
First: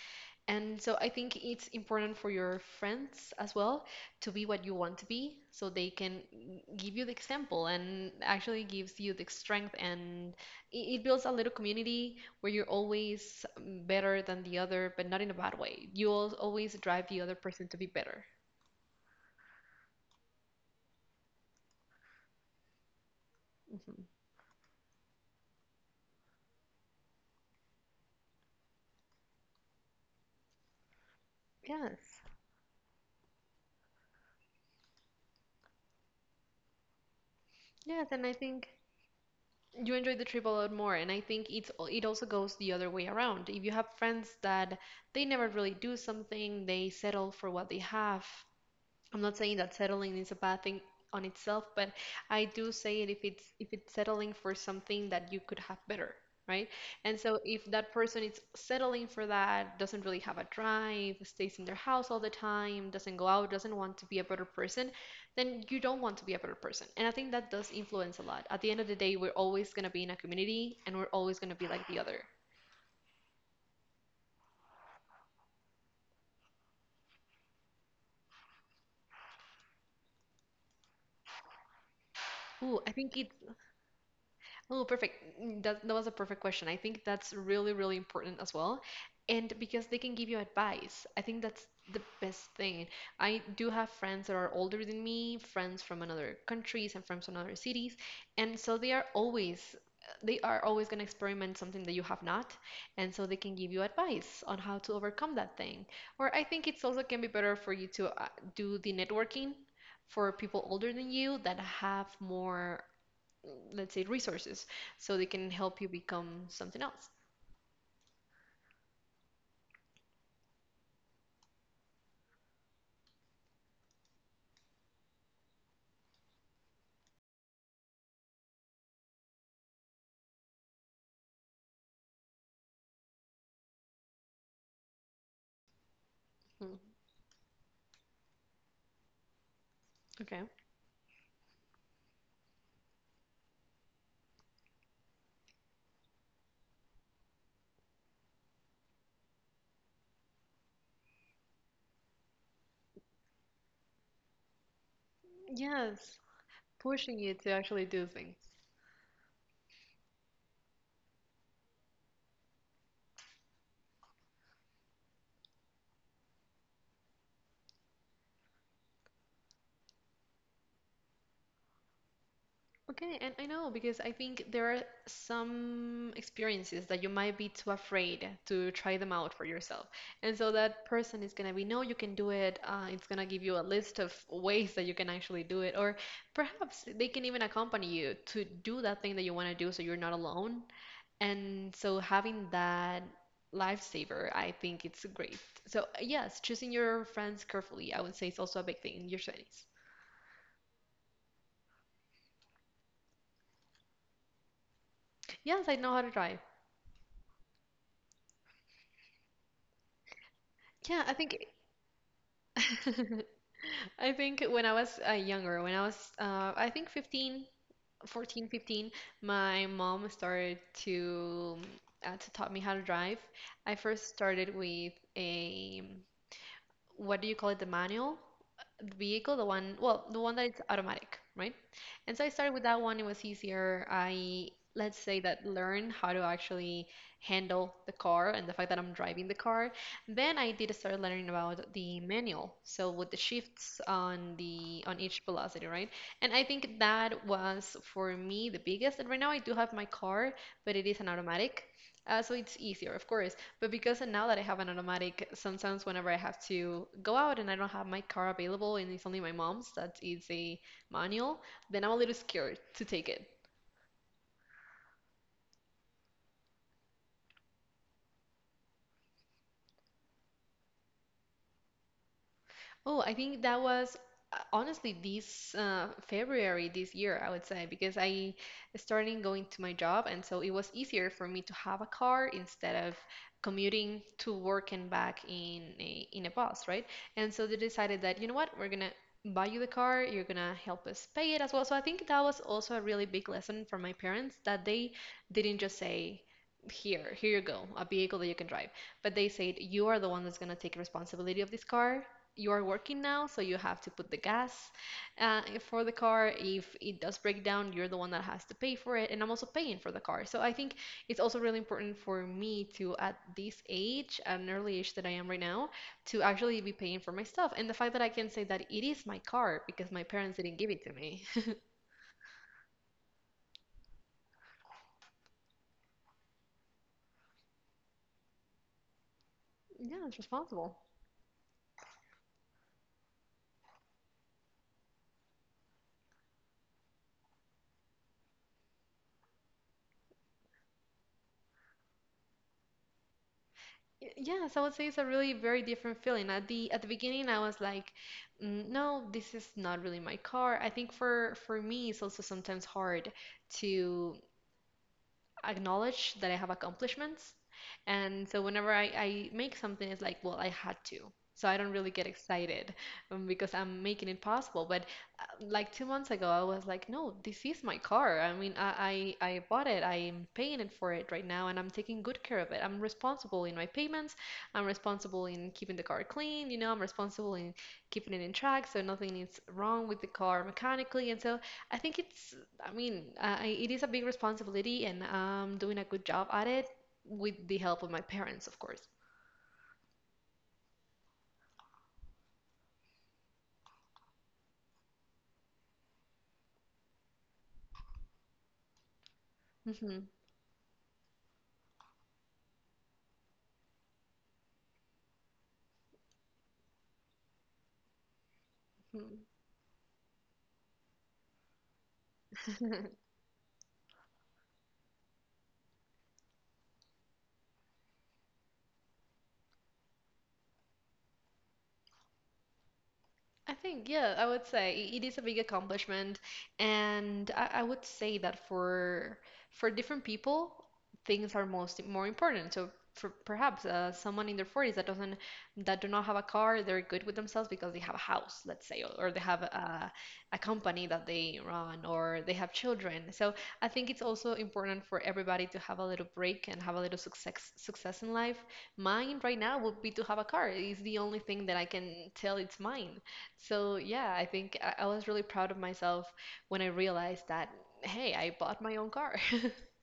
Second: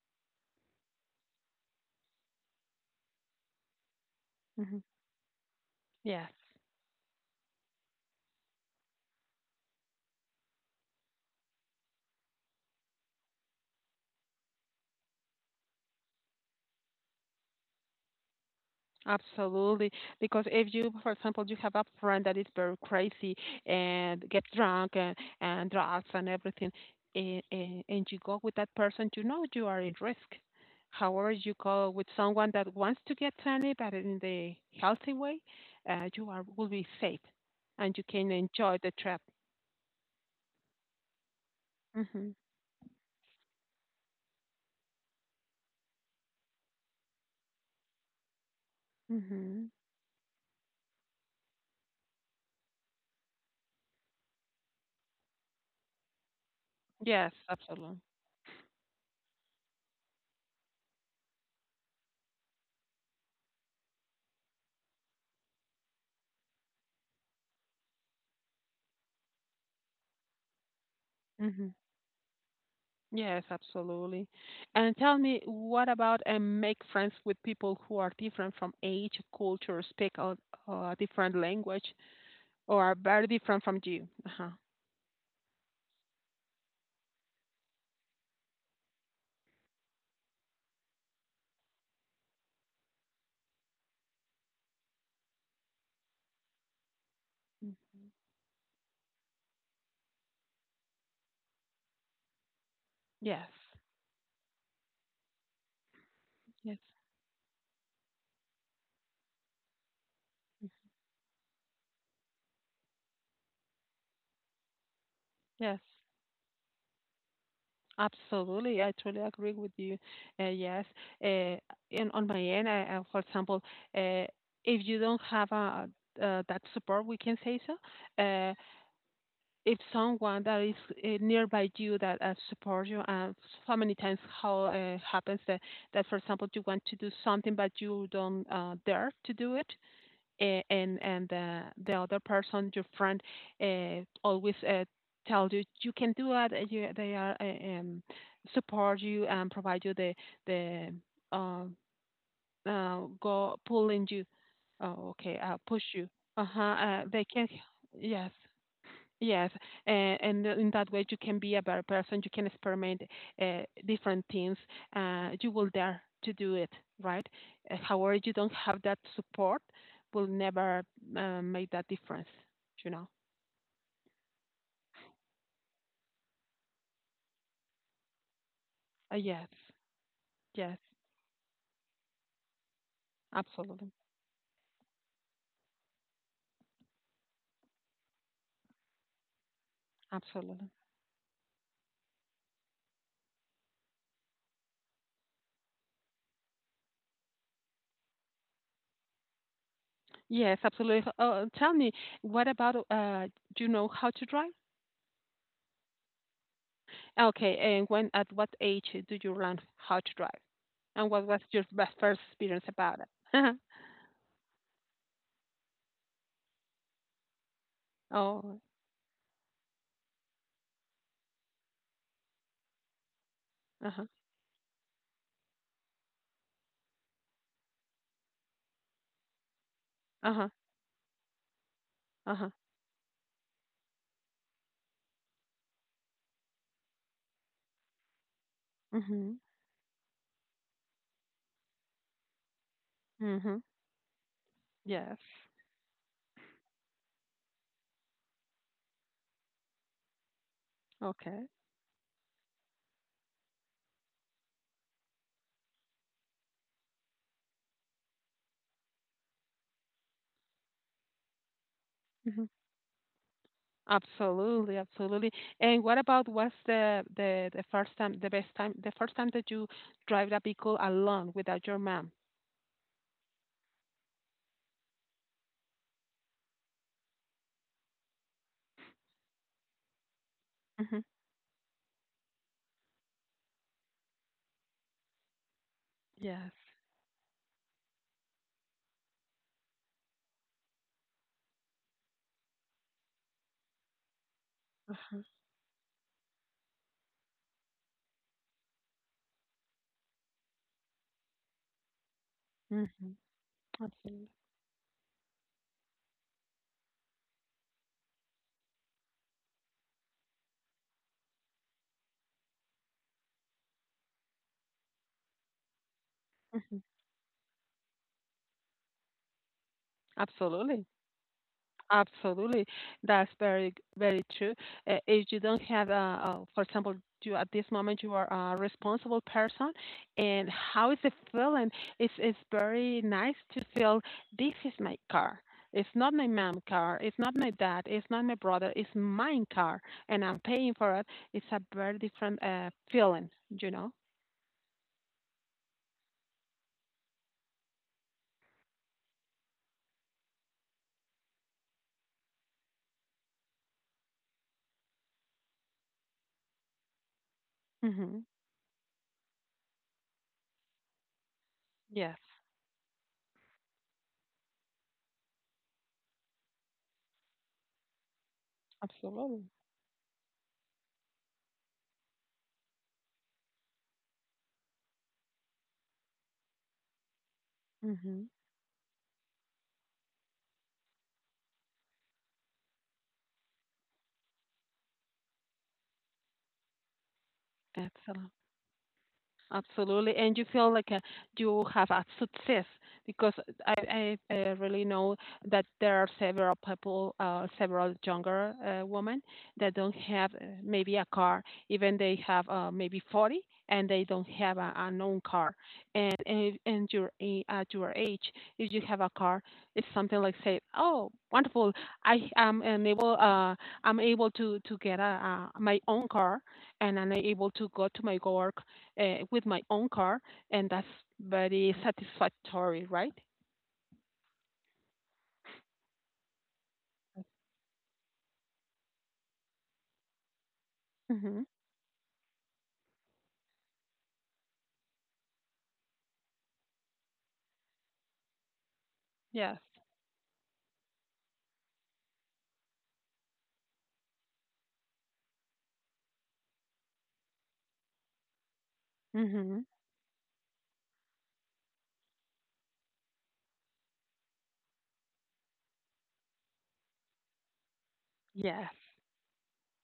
[SPEAKER 2] and so I think it's important for your friends as well to be what you
[SPEAKER 1] Mhm.
[SPEAKER 2] want to be so they can
[SPEAKER 1] Yes.
[SPEAKER 2] give you the example and actually gives you the strength and it builds a little community where you're always better than the other, but not in a bad way. You always drive the other person to be better.
[SPEAKER 1] Absolutely. Because if you, for example, you have a friend that is very crazy
[SPEAKER 2] Mhm.
[SPEAKER 1] and gets drunk and drugs and everything, and you go with that person, you know you are in risk. However, you go with
[SPEAKER 2] Yes.
[SPEAKER 1] someone that wants to get sunny, but in the healthy way, you are will be safe and you
[SPEAKER 2] Yes, and
[SPEAKER 1] can
[SPEAKER 2] I think
[SPEAKER 1] enjoy the trip.
[SPEAKER 2] you enjoy the trip a lot more, and I think it's it also
[SPEAKER 1] hmm
[SPEAKER 2] goes the other way around. If you have friends that they never really do something, they settle for what they have, I'm not saying
[SPEAKER 1] hmm
[SPEAKER 2] that settling is a bad thing on itself, but I do say it if it's settling for something that you could have better, right? And
[SPEAKER 1] Yes,
[SPEAKER 2] so if that
[SPEAKER 1] absolutely.
[SPEAKER 2] person is settling for that, doesn't really have a drive, stays in their house all the time, doesn't go out, doesn't want to be a better person, then you don't want to be a better person. And I think that does influence a lot. At the end of the day, we're always going to be in a community and we're always going to be
[SPEAKER 1] hmm
[SPEAKER 2] like the other.
[SPEAKER 1] Yes, absolutely. And tell me, what about and make friends with people who are different from age, culture, speak a different language,
[SPEAKER 2] Ooh,
[SPEAKER 1] or
[SPEAKER 2] I
[SPEAKER 1] are
[SPEAKER 2] think
[SPEAKER 1] very
[SPEAKER 2] it.
[SPEAKER 1] different from you? Uh-huh.
[SPEAKER 2] Oh, perfect. Mm, that was a perfect question. I think that's really important as well. And because they can give you advice, I think that's the best thing. I do have friends that are older than me, friends from another countries and friends from other
[SPEAKER 1] Mm.
[SPEAKER 2] cities. And so they are always going to experiment something that you have not. And so they can
[SPEAKER 1] Yes,
[SPEAKER 2] give you advice on how to overcome that thing. Or I think
[SPEAKER 1] yes,
[SPEAKER 2] it's also can be better for you to do the networking for people
[SPEAKER 1] Mm.
[SPEAKER 2] older than you that have more, let's say, resources so they can help
[SPEAKER 1] yes.
[SPEAKER 2] you become something else.
[SPEAKER 1] Absolutely, I truly agree with you. Yes, uh, and on my end, I, for example, uh, if you don't have a, that support, we can say so. Uh, if someone that is nearby you that supports you, and so many times how happens that, that, for example, you
[SPEAKER 2] Hmm,
[SPEAKER 1] want to do something but you don't dare to do it,
[SPEAKER 2] okay,
[SPEAKER 1] and the other person, your friend, always tell you you can do it. You, they are support you and provide you the uh, go pulling you. Oh, okay, push you.
[SPEAKER 2] yes,
[SPEAKER 1] Uh huh.
[SPEAKER 2] pushing
[SPEAKER 1] They
[SPEAKER 2] you
[SPEAKER 1] can.
[SPEAKER 2] to actually do
[SPEAKER 1] Yes.
[SPEAKER 2] things.
[SPEAKER 1] Yes, and in that way you can be a better person. You can experiment uh, different things. You will dare to do it, right? However, you don't have that support, will never make that difference. You know?
[SPEAKER 2] Okay, and I know because I think there are some experiences that you might be too afraid to try them
[SPEAKER 1] Uh,
[SPEAKER 2] out for
[SPEAKER 1] yes,
[SPEAKER 2] yourself, and so
[SPEAKER 1] yes,
[SPEAKER 2] that person is going to be no you can do it, it's going to give you a
[SPEAKER 1] absolutely,
[SPEAKER 2] list of ways that you can actually do it or perhaps they can even accompany you to do that thing that you want to do so you're not alone.
[SPEAKER 1] absolutely.
[SPEAKER 2] And so having that lifesaver, I think it's great. So yes, choosing your friends carefully, I would say is also a big thing in your 20s.
[SPEAKER 1] Yes, absolutely. H- Tell me, what about do you know how to drive?
[SPEAKER 2] Yes, I know how to drive.
[SPEAKER 1] Okay, and when at what age did you learn how to drive?
[SPEAKER 2] Yeah,
[SPEAKER 1] And
[SPEAKER 2] I
[SPEAKER 1] what was
[SPEAKER 2] think
[SPEAKER 1] your best first experience about it?
[SPEAKER 2] I think when I was younger, when I was I think 15, 14,
[SPEAKER 1] oh,
[SPEAKER 2] 15, my mom started to taught me how to drive. I
[SPEAKER 1] uh-huh.
[SPEAKER 2] first started with a, what do you call it, the manual? Vehicle, the one, well, the one that
[SPEAKER 1] Uh-huh.
[SPEAKER 2] it's automatic, right? And so I
[SPEAKER 1] Uh-huh.
[SPEAKER 2] started with that one. It was easier. I, let's say that learn how to actually handle the car and the fact that I'm driving the
[SPEAKER 1] Mhm.
[SPEAKER 2] car. Then I did start learning about the manual, so with the
[SPEAKER 1] Mhm.
[SPEAKER 2] shifts on the on
[SPEAKER 1] Yes.
[SPEAKER 2] each velocity, right? And I think that was for me the biggest. And right now I do have my car, but it is an
[SPEAKER 1] Okay.
[SPEAKER 2] automatic. So it's easier, of course. But because now that I have an automatic, sometimes whenever I have to go out and I don't have my car available and it's only my mom's that is a manual, then I'm a little
[SPEAKER 1] Mhm.
[SPEAKER 2] scared to take it.
[SPEAKER 1] Absolutely, absolutely. And what about what's the the first time, the best time, the first time that you drive the vehicle alone without your mom?
[SPEAKER 2] Oh, I think that was honestly this February this year, I would say, because I started going to my job, and so it was
[SPEAKER 1] Mhm.
[SPEAKER 2] easier for me to have a car instead of commuting to work and back in in a
[SPEAKER 1] Yes.
[SPEAKER 2] bus, right? And so they decided that, you know what, we're gonna buy you the car, you're gonna help us pay it as well. So I think that was also a really big lesson for my parents that they
[SPEAKER 1] Uh-huh.
[SPEAKER 2] didn't just say, here, here you go, a vehicle that you can drive. But they said, you are the one that's going to take responsibility of this car, you are working
[SPEAKER 1] Mhm.
[SPEAKER 2] now, so you have to put the
[SPEAKER 1] Absolutely.
[SPEAKER 2] gas uh, for the car. If it does break down, you're the one that has to pay for it. And I'm also paying for the car. So I think it's also really important for me to, at this age, at an early age that I am right now, to actually be
[SPEAKER 1] Mhm.
[SPEAKER 2] paying for my stuff. And the fact that I can say that it is my car because my parents didn't give it
[SPEAKER 1] Absolutely.
[SPEAKER 2] to me.
[SPEAKER 1] Absolutely. That's very, very true. If you don't have, for example, you at this moment you are a responsible person,
[SPEAKER 2] Yeah, it's
[SPEAKER 1] and
[SPEAKER 2] responsible.
[SPEAKER 1] how is it feeling? It's very nice to feel this is my car. It's not my mom car. It's not my dad. It's not my brother. It's mine car, and I'm paying for it. It's a very different feeling, you know?
[SPEAKER 2] Y- Yes, I would say it's a really very different feeling. At the beginning, I was like, "Mm, no, this is not really my car." I think for me, it's also sometimes hard to acknowledge that I have accomplishments.
[SPEAKER 1] hmm
[SPEAKER 2] And so whenever I make something, it's like, well, I had to. So I don't really get
[SPEAKER 1] Yes,
[SPEAKER 2] excited, because I'm making it possible. But like 2 months ago, I was like, no, this is my car. I mean, I
[SPEAKER 1] absolutely.
[SPEAKER 2] bought it. I'm paying it for it right now, and I'm taking good care of it. I'm responsible in my payments. I'm responsible in keeping the car clean. You know, I'm responsible in keeping it
[SPEAKER 1] hmm
[SPEAKER 2] in track, so nothing is wrong with the car mechanically. And so I think it's, I mean, it is a big responsibility, and I'm doing a good job at it with the help of my
[SPEAKER 1] Excellent.
[SPEAKER 2] parents, of course.
[SPEAKER 1] Absolutely. And you feel like you have a success because I really know that there are several people, several younger women that don't
[SPEAKER 2] Hmm.
[SPEAKER 1] have maybe a car, even they have maybe 40 and they don't have a known car. At your age, if you have a car, it's something like say, oh, wonderful. I am able, I'm able to get my own car and I'm able to go to my work with my own car, and that's very satisfactory, right?
[SPEAKER 2] I think, yeah, I would say it is a big accomplishment, and I would say that for different people, things
[SPEAKER 1] hmm
[SPEAKER 2] are most more important. So for perhaps someone in their 40s that doesn't that do not have a car, they're good with themselves because they have a house, let's say, or they have
[SPEAKER 1] Yes.
[SPEAKER 2] a company that they run, or they have children. So I think it's also important for everybody to have a little break and have a little success in life. Mine right now
[SPEAKER 1] hmm
[SPEAKER 2] would be to have a car. It's the only thing that I can tell it's mine. So yeah, I think I was really proud of myself when I realized that, hey, I bought
[SPEAKER 1] Yes.
[SPEAKER 2] my own car.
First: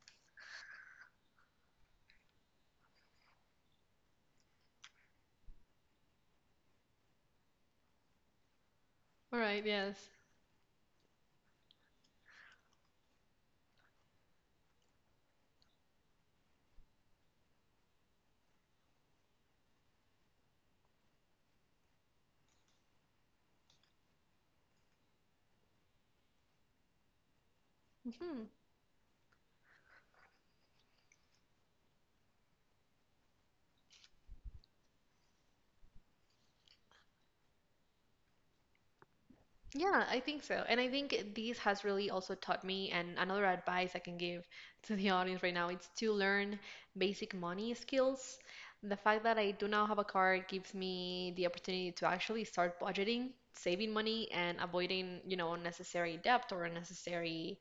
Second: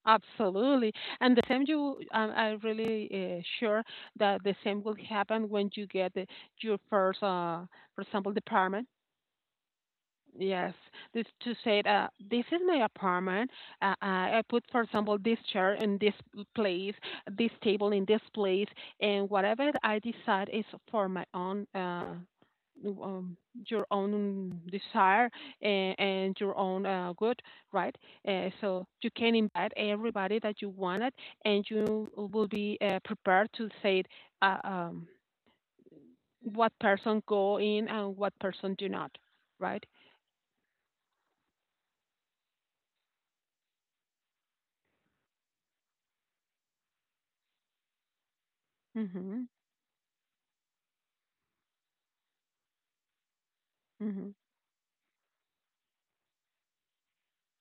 [SPEAKER 1] Absolutely. And the same you, I'm really sure that the same will happen when you get the, your first, for example, department.
[SPEAKER 2] All right, yes.
[SPEAKER 1] Yes, this to say that this is my apartment. I put, for example, this chair in this place, this table in this place, and whatever I decide is for my own, um, your own desire and your own good, right?
[SPEAKER 2] Hmm.
[SPEAKER 1] So you can invite everybody that you wanted, and you will be prepared to say uh, um, what person go in and what person do not, right?
[SPEAKER 2] Yeah, I think so. And I think this has really also taught me, and another advice I can give to the audience right now, it's to learn basic money skills. The fact that
[SPEAKER 1] hmm
[SPEAKER 2] I do now have a car gives me the opportunity to actually start budgeting, saving money,
[SPEAKER 1] Mhm.
[SPEAKER 2] and avoiding, you know, unnecessary debt or unnecessary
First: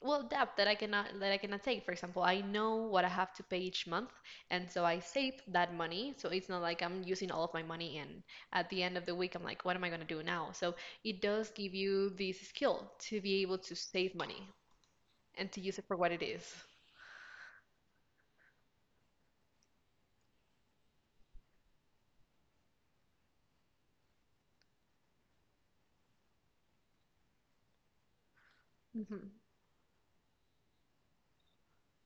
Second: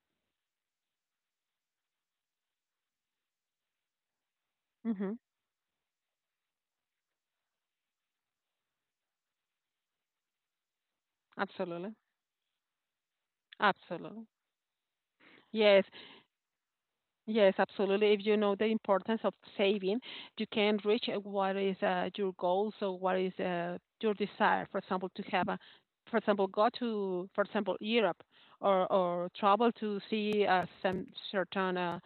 [SPEAKER 2] well debt that I cannot take. For example, I know what I have to pay each month, and so I
[SPEAKER 1] Mhm.
[SPEAKER 2] save that money. So it's not like I'm using all of my money and at the end of the week I'm like, what am I going to do now? So it does give
[SPEAKER 1] Absolutely.
[SPEAKER 2] you this skill to be able to save
[SPEAKER 1] Absolutely.
[SPEAKER 2] money and to use it
[SPEAKER 1] Yes.
[SPEAKER 2] for what it is.
[SPEAKER 1] Yes, absolutely. If you know the importance of saving, you can reach what is your goals or what is your desire. For example, to have a, for example, go to, for example, Europe or
[SPEAKER 2] Mm-hmm.
[SPEAKER 1] or travel to see some certain uh,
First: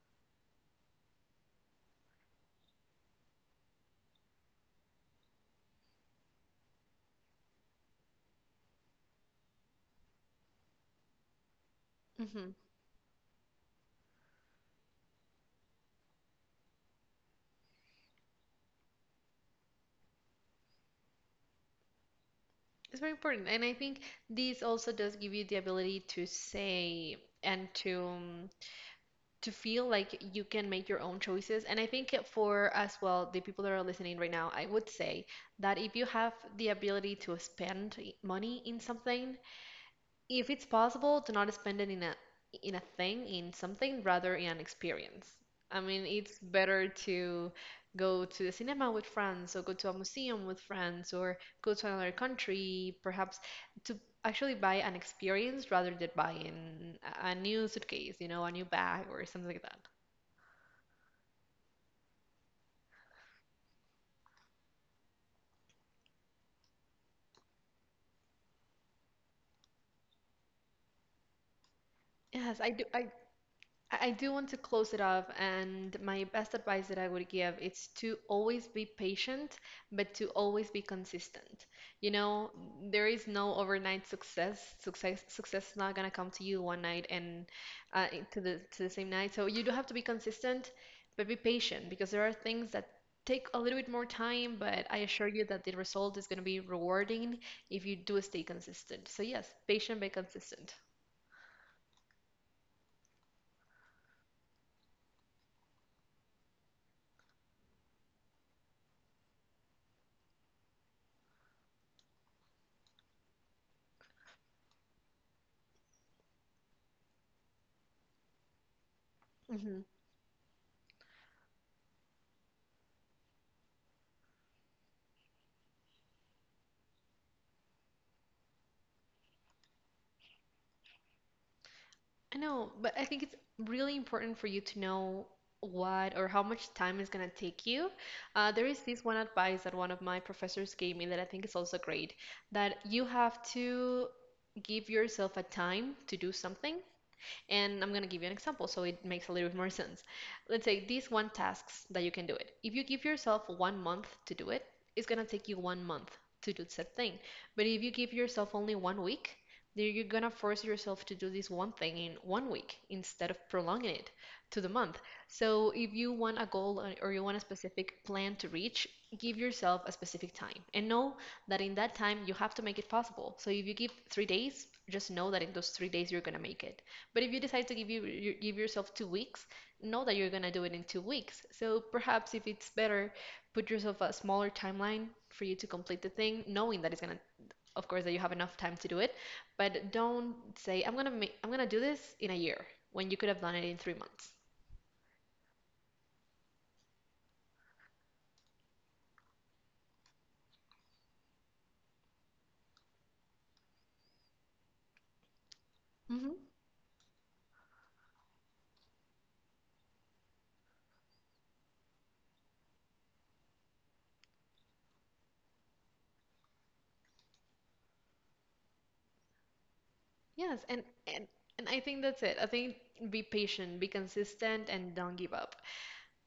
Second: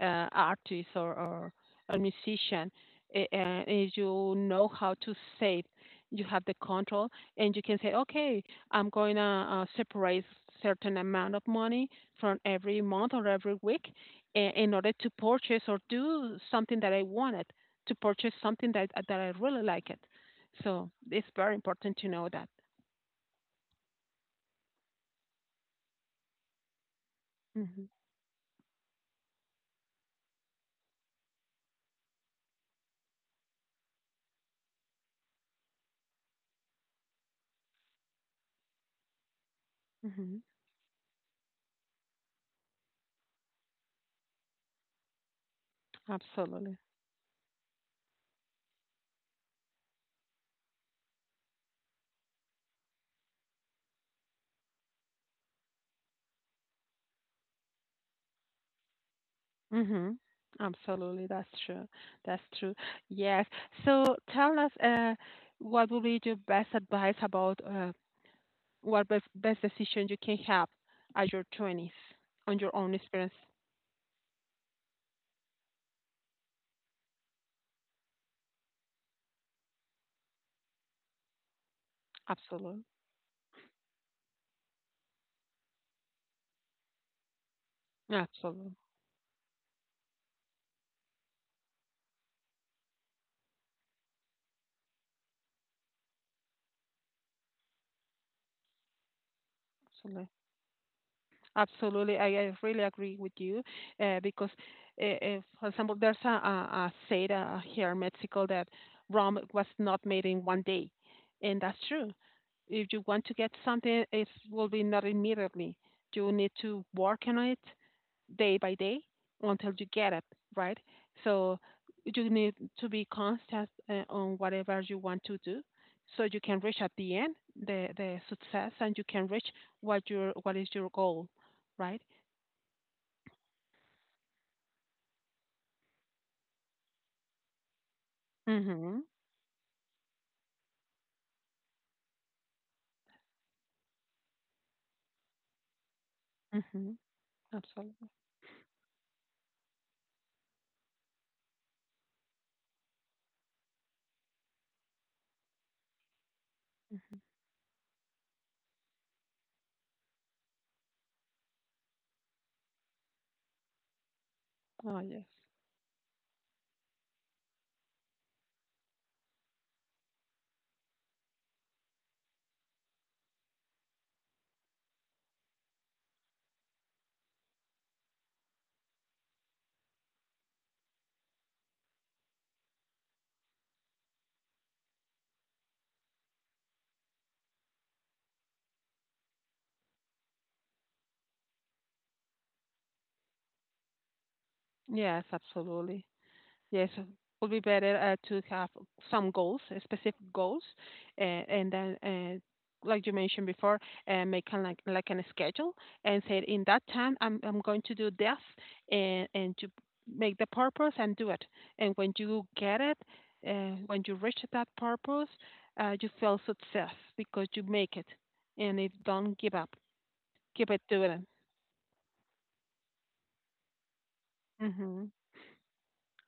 [SPEAKER 1] uh, artist or a musician. A- And if you know how to save, you have the control, and you can say, okay, I'm going to separate certain amount of money from
[SPEAKER 2] Mm-hmm.
[SPEAKER 1] every month or every week I- in order to purchase or do something that I wanted to purchase something that I really like it. So it's very important to know that.
[SPEAKER 2] It's very important. And I think this also does give you the ability to say and
[SPEAKER 1] hmm
[SPEAKER 2] to feel like you can make your own choices. And I think for as well, the people that are listening right now, I would say that if you have the ability to spend money in something,
[SPEAKER 1] hmm
[SPEAKER 2] if it's possible, do not spend it in a thing, in something, rather in an experience. I mean, it's
[SPEAKER 1] Absolutely.
[SPEAKER 2] better to go to the cinema with friends, or go to a museum with friends, or go to another country, perhaps to actually buy an experience rather than buying a new suitcase, you know, a new bag or something like that.
[SPEAKER 1] hmm Absolutely. That's true. That's true. Yes. So tell us, what would be your best advice about what best, best decision you can have at your twenties on
[SPEAKER 2] Yes, I
[SPEAKER 1] your
[SPEAKER 2] do.
[SPEAKER 1] own
[SPEAKER 2] I
[SPEAKER 1] experience?
[SPEAKER 2] I do want to close it off, and my best advice that I would give is to always be patient, but to always be consistent. You know,
[SPEAKER 1] Absolutely.
[SPEAKER 2] there is no overnight success. Success is not gonna come to you one night and
[SPEAKER 1] Absolutely.
[SPEAKER 2] to the same night. So you do have to be consistent, but be patient because there are things that take a little bit more time, but I assure you that the result is gonna be rewarding if you do stay consistent. So yes, patient but
[SPEAKER 1] Absolutely.
[SPEAKER 2] consistent.
[SPEAKER 1] Absolutely, I really agree with you because for example, there's a saying here in Mexico that Rome was not made in 1 day, and that's true. If you want to get something, it will be not immediately. You need to work on it day by day until you
[SPEAKER 2] Mhm.
[SPEAKER 1] get it right. So you need to be constant on whatever you want to do, so you can reach at the end the success and you can reach what your what is your goal right?
[SPEAKER 2] I know, but I think it's really important for you to know what or how much time is going to take you. There is
[SPEAKER 1] Mhm.
[SPEAKER 2] this one advice that one of my professors gave me that I think is also great, that you have to give yourself a time to do something,
[SPEAKER 1] Mhm.
[SPEAKER 2] and I'm going
[SPEAKER 1] Absolutely.
[SPEAKER 2] to give you an example so it makes a little bit more sense. Let's say these one tasks that you can do it. If you give yourself 1 month to do it, it's going to take you 1 month to do said thing. But if you give yourself only 1 week, then you're going to force yourself to do this one thing in 1 week instead of prolonging it to the
[SPEAKER 1] Oh
[SPEAKER 2] month.
[SPEAKER 1] yes.
[SPEAKER 2] So if you want a goal or you want a specific plan to reach, give yourself a specific time and know that in that time you have to make it possible. So if you give 3 days, just know that in those 3 days you're going to make it. But if you decide to you give yourself 2 weeks, know that you're gonna do it in 2 weeks. So perhaps if it's better, put yourself a smaller timeline for you to complete the thing, knowing that it's gonna, of course, that you have enough time to do it. But don't say I'm gonna do this in a year when you could have done it in 3 months.
[SPEAKER 1] Yes, absolutely. Yes, it would be better to have some goals, specific goals, uh, and then, uh, like you mentioned before, make kind like an schedule and
[SPEAKER 2] Hmm
[SPEAKER 1] say in that time I'm going to do this, and to make the purpose and do it. And when you get it, when you reach that purpose, you feel success because you make it, and if don't give up,
[SPEAKER 2] Yes,
[SPEAKER 1] keep it
[SPEAKER 2] and
[SPEAKER 1] doing
[SPEAKER 2] and and I think that's it. I think be patient, be consistent, and
[SPEAKER 1] Mhm.
[SPEAKER 2] don't give up.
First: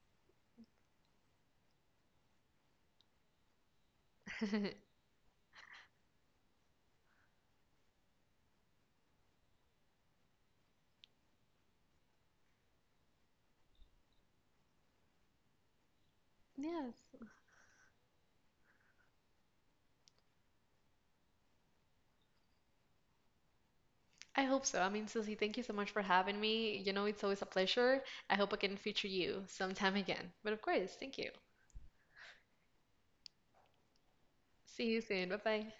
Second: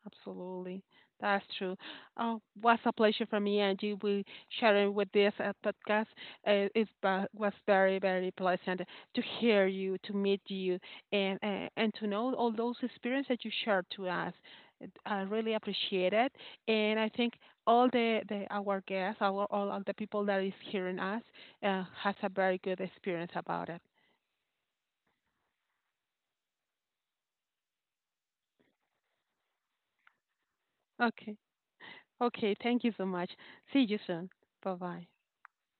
[SPEAKER 1] Absolutely. That's true. Oh, was a pleasure for me Angie. We sharing with this podcast. It was very, very pleasant to hear you, to meet you, and to know all those experiences that you shared to us. It- I really appreciate it, and I
[SPEAKER 2] Yes.
[SPEAKER 1] think all the, our guests, our all of the people that is hearing us, has a very good experience about it.
[SPEAKER 2] I hope so. I mean, Susie, thank you so much for having me. You know, it's always a pleasure. I hope I can feature you sometime again. But of course, thank you.
[SPEAKER 1] Okay. Okay. Thank you so much. See you soon. Bye
[SPEAKER 2] See you
[SPEAKER 1] bye.
[SPEAKER 2] soon. Bye bye.